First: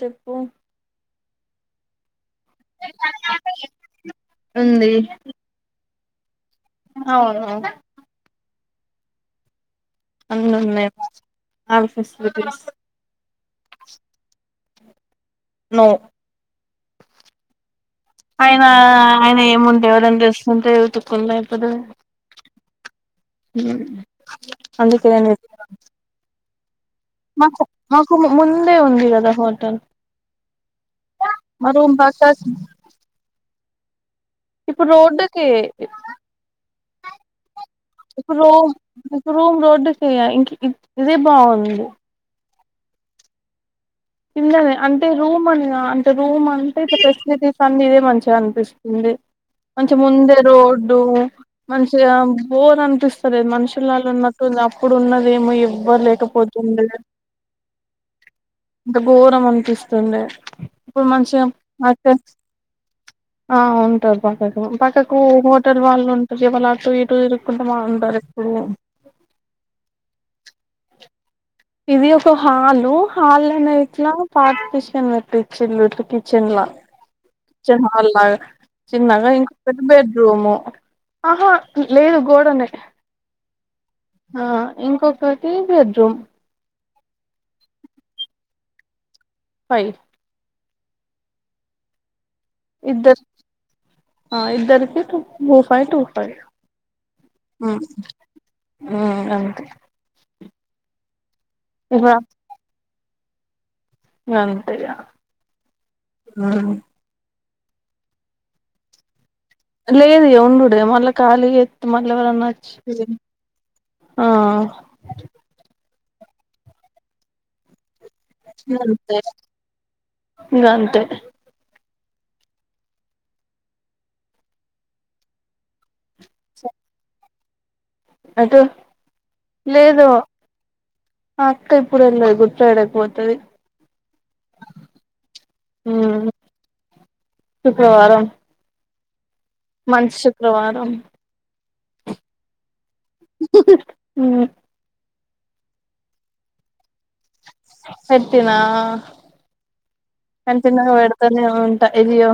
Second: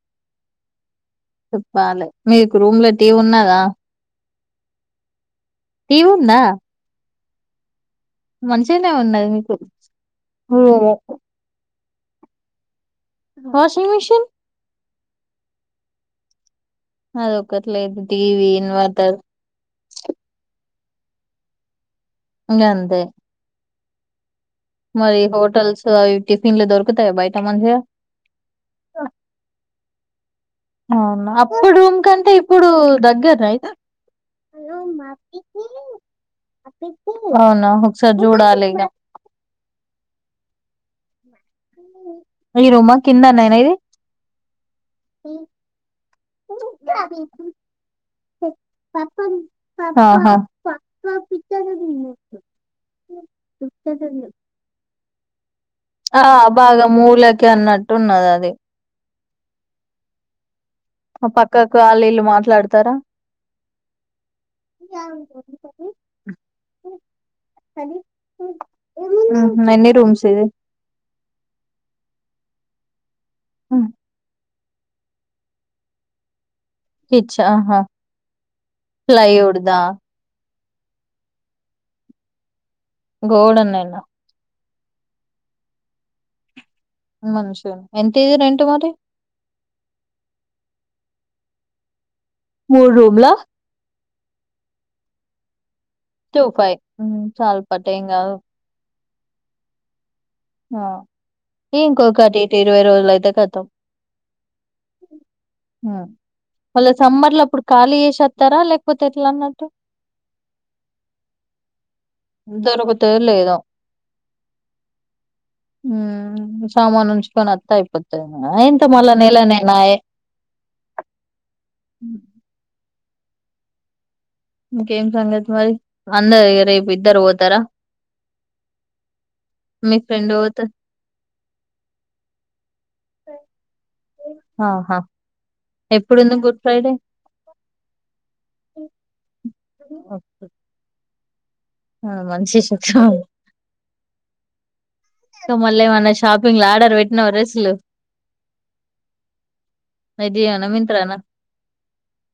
చెప్పు చెప్పాలి మీకు రూమ్ లో టీవీ ఉన్నాదా ఉంది తీటీవున్నా అవును మంచిగానే ఉన్నది మీకు అన్ని ఉన్నాయి రూము ఆ ఫెసిలిటీస్ వాషింగ్ మషన్ న అదొకటి లేదు టీవీ ఆయనా ఇన్వర్టర్ ఆయన ఏముండే ఎవరని తెసుకుంటే తకుంద ఇప్పుడు అంతే ఉ మరి హోటల్స్ అవి టిఫిన్లు దొరుకు మాకు మాకు ముందే ఉంది కదా హోటల్ అవును మా అప్పుడు రూమ్ పక్క కంటే ఇప్పుడు దగ్గర అయితే ఇప్పు రోడ్కి అవునా ఒకసారి ఇప్పు చూడాలి రూమ్ ఇగ ఇప్పు రూమ్ రోడ్క ఇ ఇ ఇదే బాగుంది ఈ రూమా కిందన్నేనా ఇది కిందనే అంటే రూమ్ అని అంటే రూమ్ అంటే ఇ ఫెసిలిటీస్ అన్ని ఇదే మంచిగా అనిపిస్తుంది మంచి ఆహా ముందే రోడ్డు మంచిగా బోర్ అనిపిస్తారు మనుషుల ఉన్నట్టుంది అప్పుడు ఉన్నదేమో ఎవ్వరు ఆ లేకపోతుండే బాగా మూలకి అన్నట్టున్నది అది ఇంత ఘోరం అనిపిస్తుంది ఇప్పుడు ఆ మంచిగా పక్కకు వాళ్ళు మాకే వీళ్ళు మాట్లాడతారా ఆ ఉంటది పక్కకు పక్కకు హోటల్ వాళ్ళు ఉంటారు ఇవాళ టూ ఇ టూ తిరుక్కుంటా బ ఉంటారు ఎప్పుడు నిన్నన్ని రూమ్స్ ఇది ఇది ఒక హాలు హల్ అనే ఇట్లా పా కిషన్ పెట్టి ఇచ్చిలుట్ కిచెన్ లా కిచ్ ఆహా కిచెన్ హాల్ లాగా చిన్నగా ఇంక ప్లైవుడ్ పెద్ద దా బెడ్రూము ఆహా లేదు గోడనే గోడన్న ఎలా ఆ ఇంకొకటి బెడ్రూమ్ మంచి ఎంత ఏది రెంట్ మరి ఫై్ మూడు ఇద్దరు రూమ్లా ఆ ఇద్దరికి ట టూ ఫైవ్ టూ ఫైవ్ చాలు హ్మ్ పట్టు ఏం కాదు అంతే ఇగ ఇంకొకటి ఇటి ఇరవై రోజులు అయితే ఖతం అంతే ఇగ మళ్ళ సమ్మర్ లోఅప్పుడు ఖాళీ చేసేత్తారా లేకపోతే ఎట్లా మరి లేదు ఉండుడే మళ్ళా ఖాళీ చేత్తే మళ్ళ ఎవరైనా వచ్చి దొరుకుతదో లేదో ఆ హ్మ్ సామాను ఉంచుకోని వత్తే అయిపోద్ అంతేన ఇంక మళ్ళ నేల నేనాయే ఇంగ అంతే ఇంకేం సంగతి మరి అందరు రేపు ఇద్దరు పోతారా మీ లేదు ఫ్రెండ్ పోత అక్క ఇప్పుడు వేల్లేదు గుడ్ ఫ్రైడే కి పోతది ఆహా మ్మ్ ఎప్పుడుంది గుడ్ ఫ్రైడే శుక్రవారం మంచి శుక్రవారం ఆ మంచి శుక్రవారం హ్మ్ ఇంక మల్లేమైన షాపింగ్ లా ఆర్డర్ పెట్టినావ డ్రెస్ పెట్టినా కానీ విజయనా తిన్నగా మింత్రానా పెడతానే ఉంటా ఇదియ్యో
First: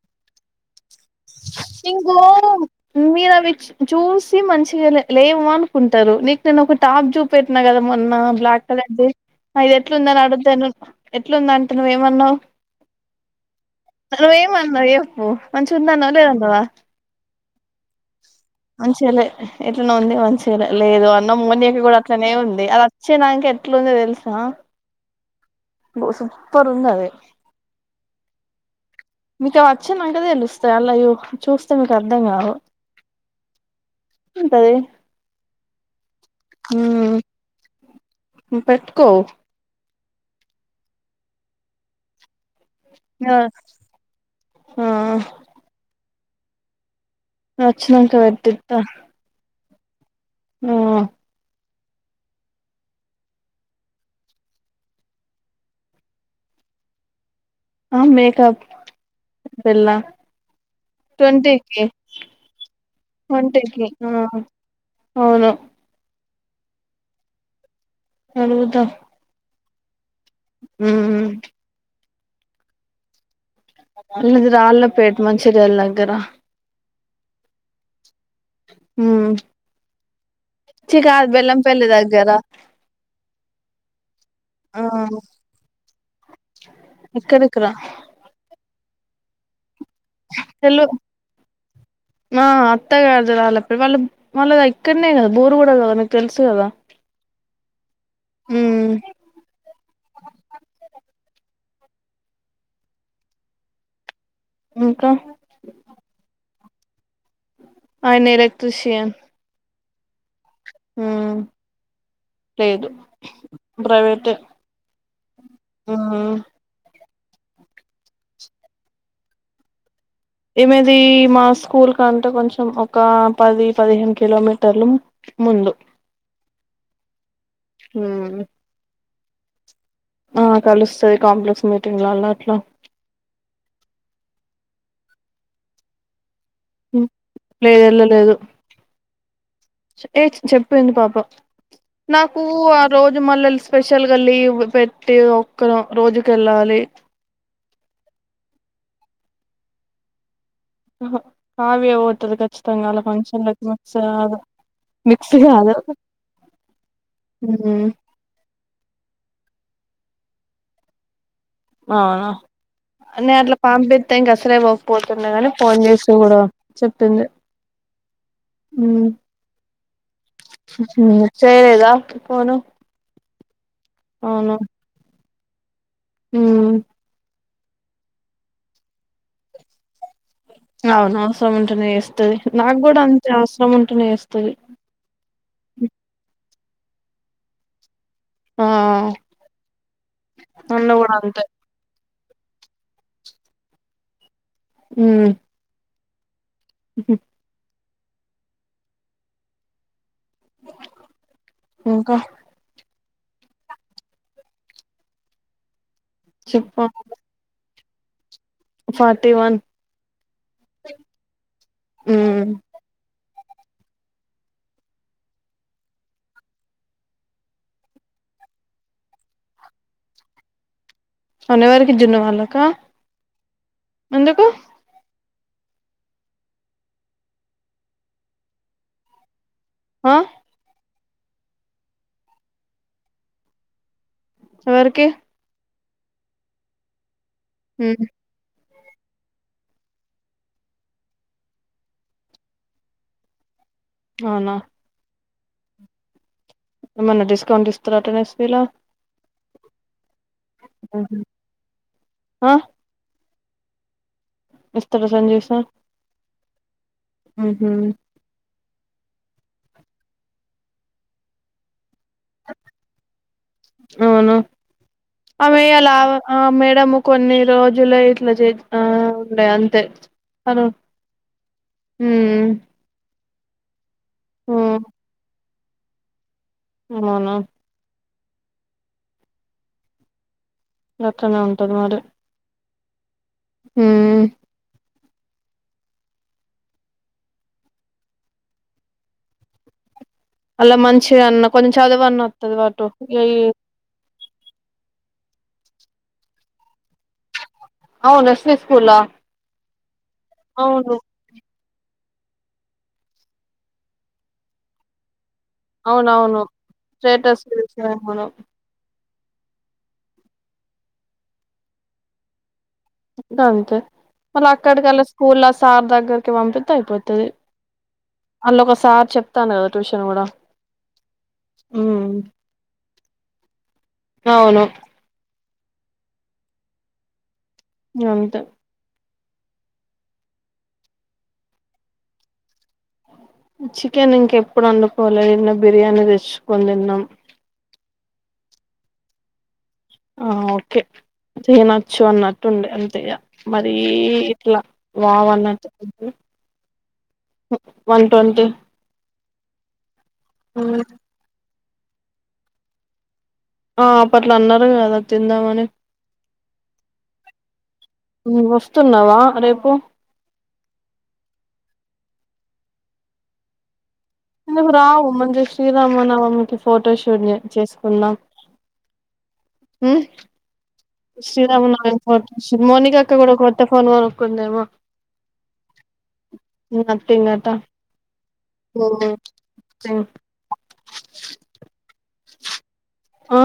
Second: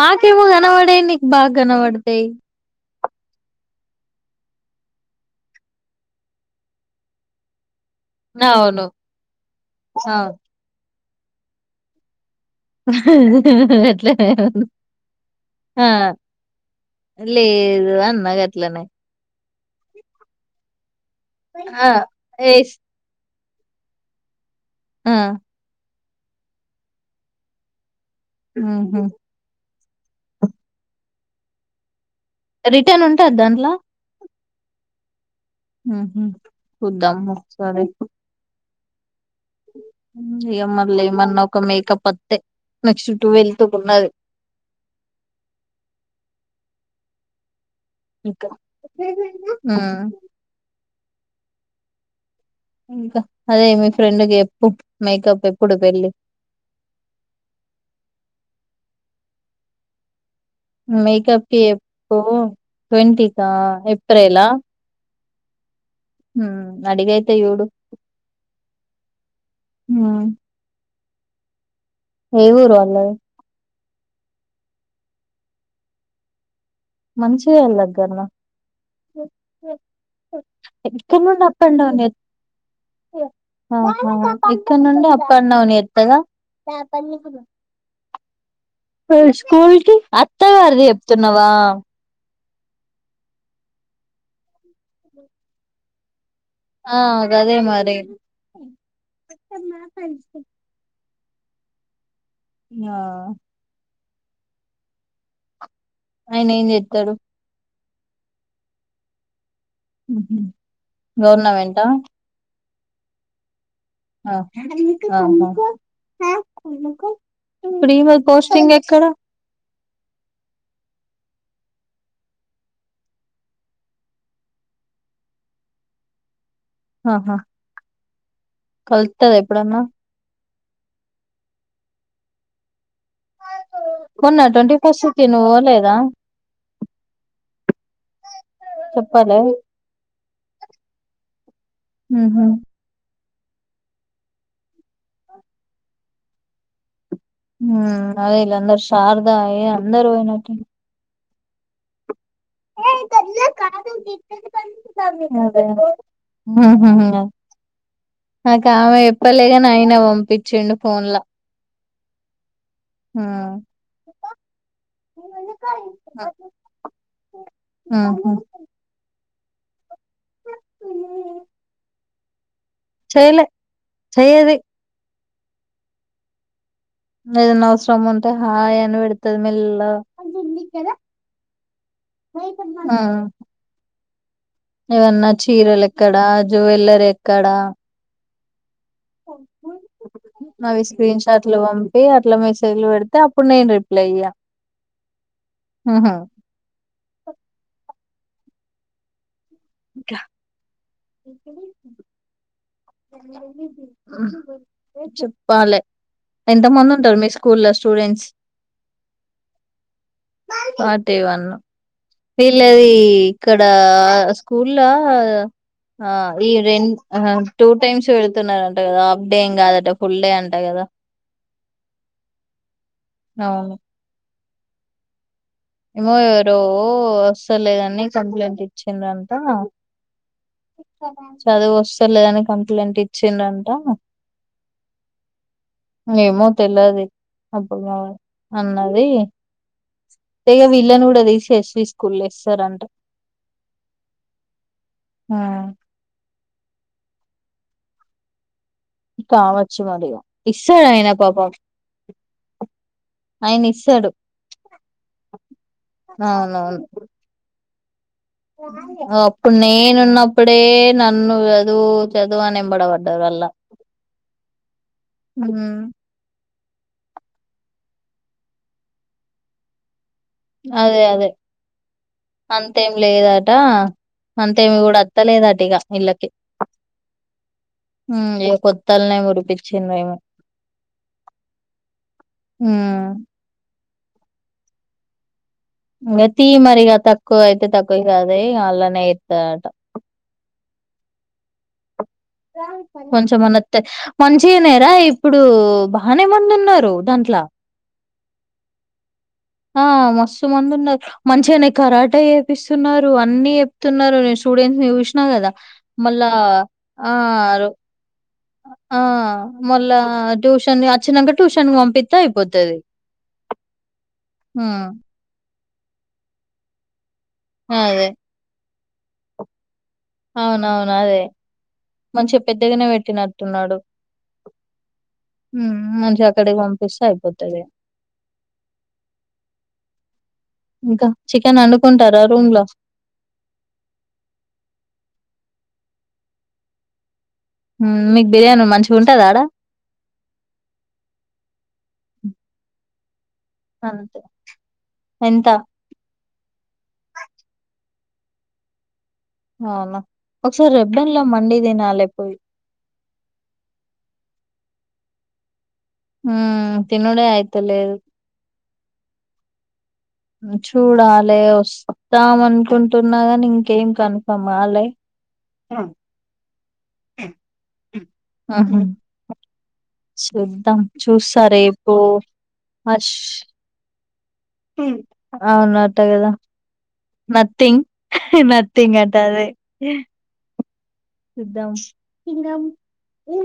మాకేమో కనబడు ఇంగో మీరా విచ్ చూసి మంచిగా లే లేవు అనుకుంటారు నీకు నేను ఒక టాప్ చూపెట్టినా కదా మొన్నా బ్లాక్ అవును కలర్ది ఇది ఎట్లుంద అని అవును అడిగితే నువ్వు ఎట్లుంద అంటే నువ్వేమన్నవ్ అట్లనే ఉంది నువ్వేమన్నావు చెప్పు మంచిగా ఆ ఉందన్న లేదన్నావా లేదు అన్న గట్లనే ఎట్లనే ఉంది మంచిగా లేదు అన్నావ్ మొన్కి ఆ కూడా అట్లనే ఉంది ఎస్ అది వచ్చే దాక ఎట్లుందో తెలుసా ఆ ఓ సూపర్ ఉందది ఊహూ వచ్చినాంక తెలుస్తాయి అలాగే చూస్తుంటారు రిటర్న్ ఉంటాది దాంట్లో ఉంటది ఊహూ మ్మ్ చూద్దాము ఒక సారి పెట్టుకో ఏమల్లే ఏమన్నా ఒక మేకప్ వత్తే నెక్స్ట్ ఆ టువెల్త్ ఉన్నది వచ్చినాంక పెట్టిత్తా హ్మ్ ఆ అదే మీ ఫ్రెండ్కి చెప్పు మేకప్ ఎప్పుడు పెళ్ళి [inaudible] ఆ మేకప్ పెళ్లా మేకప్ కి ట్వంటికి ఎప్పు ట్వంటీకా ట్వంటికి హ్మ్ ఏప్రిలా అవును హ్మ్ అడిగి అయితే చూడు అడుగుతా హ్మ్ మ్మ్ ఏ ఊరు వాళ్ళది వాళ్ళది రాళ్ళపేట మంచిర్యాళ దగ్గర మంచిర్యాల దగ్గరన మ్మ్ చి ఎక్కడ కాదు నుండి అప్ అండ్ బెల్లంపల్లి డౌన్ చెత్ దగ్గర [unintelligible] ఆహా ఇక్కడ ఆ నుండి అప్ అండ్ డౌన్ చేత్తద ఇక్కడికి రా మరి స్కూల్ కి అత్త గారిది చెప్తున్నావా మా అత్త గారిది వాళ్ళు వాళ్ళది ఇక్కడనే కదా బోరుకూడా కదా మీకు తెలుసు కదా ఆ గదే మరి మ్మ్ ఆ ఇంకా ఆయన ఏం చెత్తాడు ఆయన ఎలక్ట్ర్రిష్యన్ గవర్నమెంట లేదు ఆ ఆహా ఆ త్రీ మంత్స్ పోస్టింగ్ ఎక్కడ ఈమెది మా స్కూల్ కంటే కొంచెం ఒక పది పదిహేను కిలోమీటర్లు ముందు ఆహా మ్మ్ వత్తద ఎప్పుడున్నా ఆ కలుస్తది కాంప్లెక్స్ మీటింగ్లల అట్లా నా ట్వంటీ ఫస్ట్ కు తిను వన్ లేదా మ్మ్ లేదు వెళ్ళలేదు చెప్పాలే ఏ చెప్పింది పాప నాకు ఉహు ఆ రో జు మళ్ళ స్పెషల్ గల్లి పెట్టి ఒక్కరు రోజుక వెళ్ళాలి మ్మ్ అదే ఈల్లందరూ శారదా ఏ అందరు పోయినట్ [unintelligible] ఆహా అవి పోతుర్రు కర్ ఖచ్చితంగా ఆళ్ళ ఫంక్షన్లు ఎక్కువ సాద్ మిక్స్ కాదు మ్మ్ హు హు హు హ్మ్. ఆ ఇంకా ఆమె ఎప్పలేగాని అయినా పంపించిండు ఫోన్ లో ఆ నేను అట్లా పంపిత్తే ఇంక అసలే పోకపోతున్నా అని ఫోన్ చేసి కూడా చెప్పింది ఆ మ్మ్ హ్మ్ హు సరే రా పోదాం చేయలే చెయ్యది మ్మ్ ఇంగ ఏదన్న అవసరం ఉంటే హాయ్ అని పెడతది మెల్లగ అవును అవసరం ఉంటేనే వస్తది నాకు ఆ కూడా అంతే అవసరం ఉంటేనే ఇస్ ఏవన్నా చీరలు ఎక్కడ జ్యువెల్లరీ ఎక్కడా ఆ నావి అన్న కూడా స్క్రీన్ అంతే షాట్లు పంపి ఆ లో మసేజ్లు పెడితే అప్పుడు నేను రిప్లైఇయ్య మ్మ్ హ్మ్ హ ఎందుకండి ఇంకా చెప్పాలే ఎంత చెప్పు మంది ఉంటారు మీ ఆ స్కూల్ లో స్టూడెంట్స్ ఫార్టీ వన్ పాటే వాన్ ఉమ్ వీళ్ళది ఇక్కడ స్కూల్లో ఆ ఈ రెం టూ టైమ్స్ వెళుతున్నారంట కదా హాఫ్ డే ఏం కాదట ఫుల్ డే అంట కదా అదెవరికి జున్ను వాళ్ళకా అవును ఎందుకు ఏమో ఎవరో అసరలేదని కంప్లైంట్ ఇచ్చిందంట ఆ చదువు వస్తలేదని కంప్లైంట్ ఇచ్చిండంట ఎవరికి ఏమో తెలవది అప్పుడు ఉమ్ అన్నది ఇగ వీళ్ళని కూడా తీసేసి స్కూల్లో ఏసేసరంట అవునా ఆ ఏమన్నా డిస్కౌంట్ ఇస్తారటనా స్కూల్లో కావచ్చు మరిగా ఇస్తాడు ఆయన పాపం ఆ ఆయన ఇస్తాడు [unintelligible] అవునవును ఉహూ అప్పుడు నేనున్నప్పుడే నన్ను చదువు చదువు అని ఎంబడబడ్డారు అల్లా అవును ఆమె కొన్ని రోజులు ఇట్లా చేస్తా ఉండే అంతే అను అదే అదే ఉమ్ అంతేం లేదట అంతేమి ఉమ్ కూడా అత్తలేదట ఇగా వీళ్ళకి అవునా హ్మ్ కొత్తల్నే మురిపించిందేమో గట్లనే ఉంటది మరి హ్మ్ హ్మ్ ఇంగ తీ మరి గా తక్కువ అయితే తక్కువ అలా మంచిగా అన్న కొంచెం చదువు [unintelligible] అన్న వత్తది వాటు ఇగ ఈ కొంచెమన్నా వత్తే మంచిగనే రా ఇ ఇప్పుడు బానే మంది ఉన్నారు దాంట్ల ఔను నర్సరీ స్కూల్ల ఆ మస్తు మందు ఉన్నారు మంచిగనే కరా టే చేపిస్తున్నారు అన్ని చెప్తున్నారు నేను స్టూడెంట్స్ ని చూసిన కదా మళ్ళా అవునవును ఆ స్టేటస్ చూసాను మనం ఆ మళ్ళా ట్యూషన్ అచ్చినాక ట్యూషన్ కి పంపిత్తే అయిపోతది గంతే మళ్ళ హ్మ్. అక్కడికల్లా స్కూల్ లా సార్ దగ్గరికి పంపిత్తే అయిపోతది అదే అల్ల ఒక సార్ చెప్తానా అవునవును అదే ఉమ్ మంచిగా పెద్దగానే పెట్టినట్టున్నాడు అవును హ్మ్ మంచిగా అక్కడికి పంపిస్తే అయిపోతది అంతే ఇంకా చికెన్ వండుకుంటారా రూమ్ లో చికెన్ ఇంకెప్పుడు వండుకోలే నిన్న బిర్యానీ తెచ్చుకొని తిన్నాం హ్మ్ మీకు బిర్యానీ మంచిగా ఉంటదా ఆడా ఆ ఓకే తినొచ్చు అన్నట్టుండే అంతే ఇగ మరీ అంతే. ఇట్లా వావ్ ఎంత? అన్నట్టు [unintelligible] వన్ ట్వంటీ అవునా ఒకసారి హ్మ్. [unintelligible] లో మండీ తినాలి పోయి ఆ అప్పట్ల అన్నారు కదా తిందామని హూ తినుడే అయితలేదు వత్తున్నావా రేపు చూడాలి వస్తాం అనుకుంటున్నాగానీ ఇంకేం కన్ఫర్మ్ ఎందుకు కాలే రావు మంచిగా శ్రీరామనవమికి ఫోటోషూట్ జ్ చేసుకుందాం ఉమ్ చూద్దాం చూస్తారేపు శ్రీరామనవమి ఫోటో మోనిక మష్ అక్క కూడా కొత్త ఫోన్ కొనుక్కుందేమో అవునట కదా నథింగ్ అట నథింగ్ మతీం కంటది ఇన్నాం ఆ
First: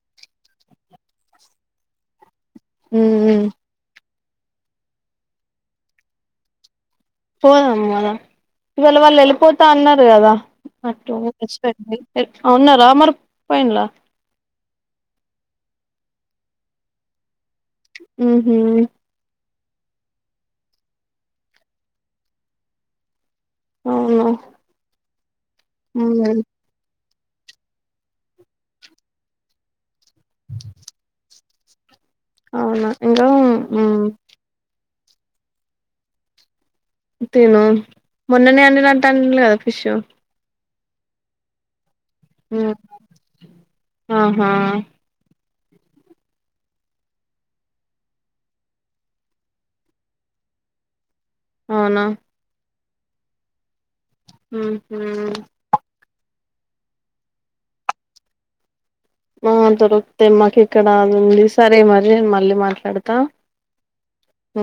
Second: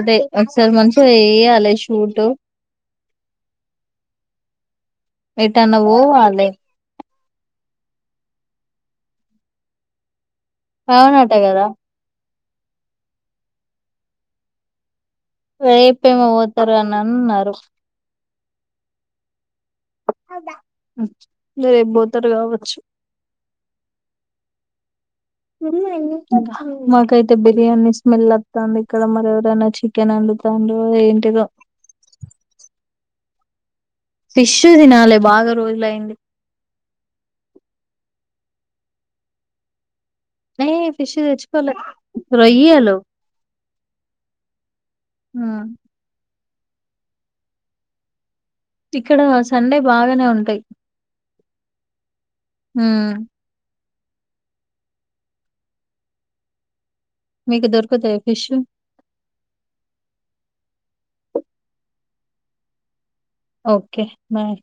అదే ఒకసారి మంచిం వయ్యాలి షూట్ ఉ ఏటన ఓ వాాల పోదాం మదాం ఇవాళ వాళ్ళు వెళ్ళిపోతా అన్నారు కదా అటు అవునట కదా అవున్న రామర్ పైన్లా వెే ప్రేమ ఓతారాన్నారు ఆ హ రేపు బోతరు కావచ్చు అవు మాకైతే బిర్యానీ స్మెల్ వస్తుంది ఇక్కడ మర ఎవరైనా చె అక్కెనందు తండు ఏంటి అవునా ఇకా ఫిష్ు తినాలి బాగా రోజులయింది తిను మొన్ననే అంట అంట అ కదా ఫిష్ ఏ ఫిష్ తెచ్చుకోలే రోయియా లో ఆహా ఇక్కడ సండే బాగానే ఉంటాయి అవునా హ హ హ మీకు దొరుకుతాయి ఫిష్ు ఆ దొరుకుత మాకు ఇక్కడ ఉంది సరే మరి నేను మళ్ళీ మాట్లాడతా ఓకే బాయ్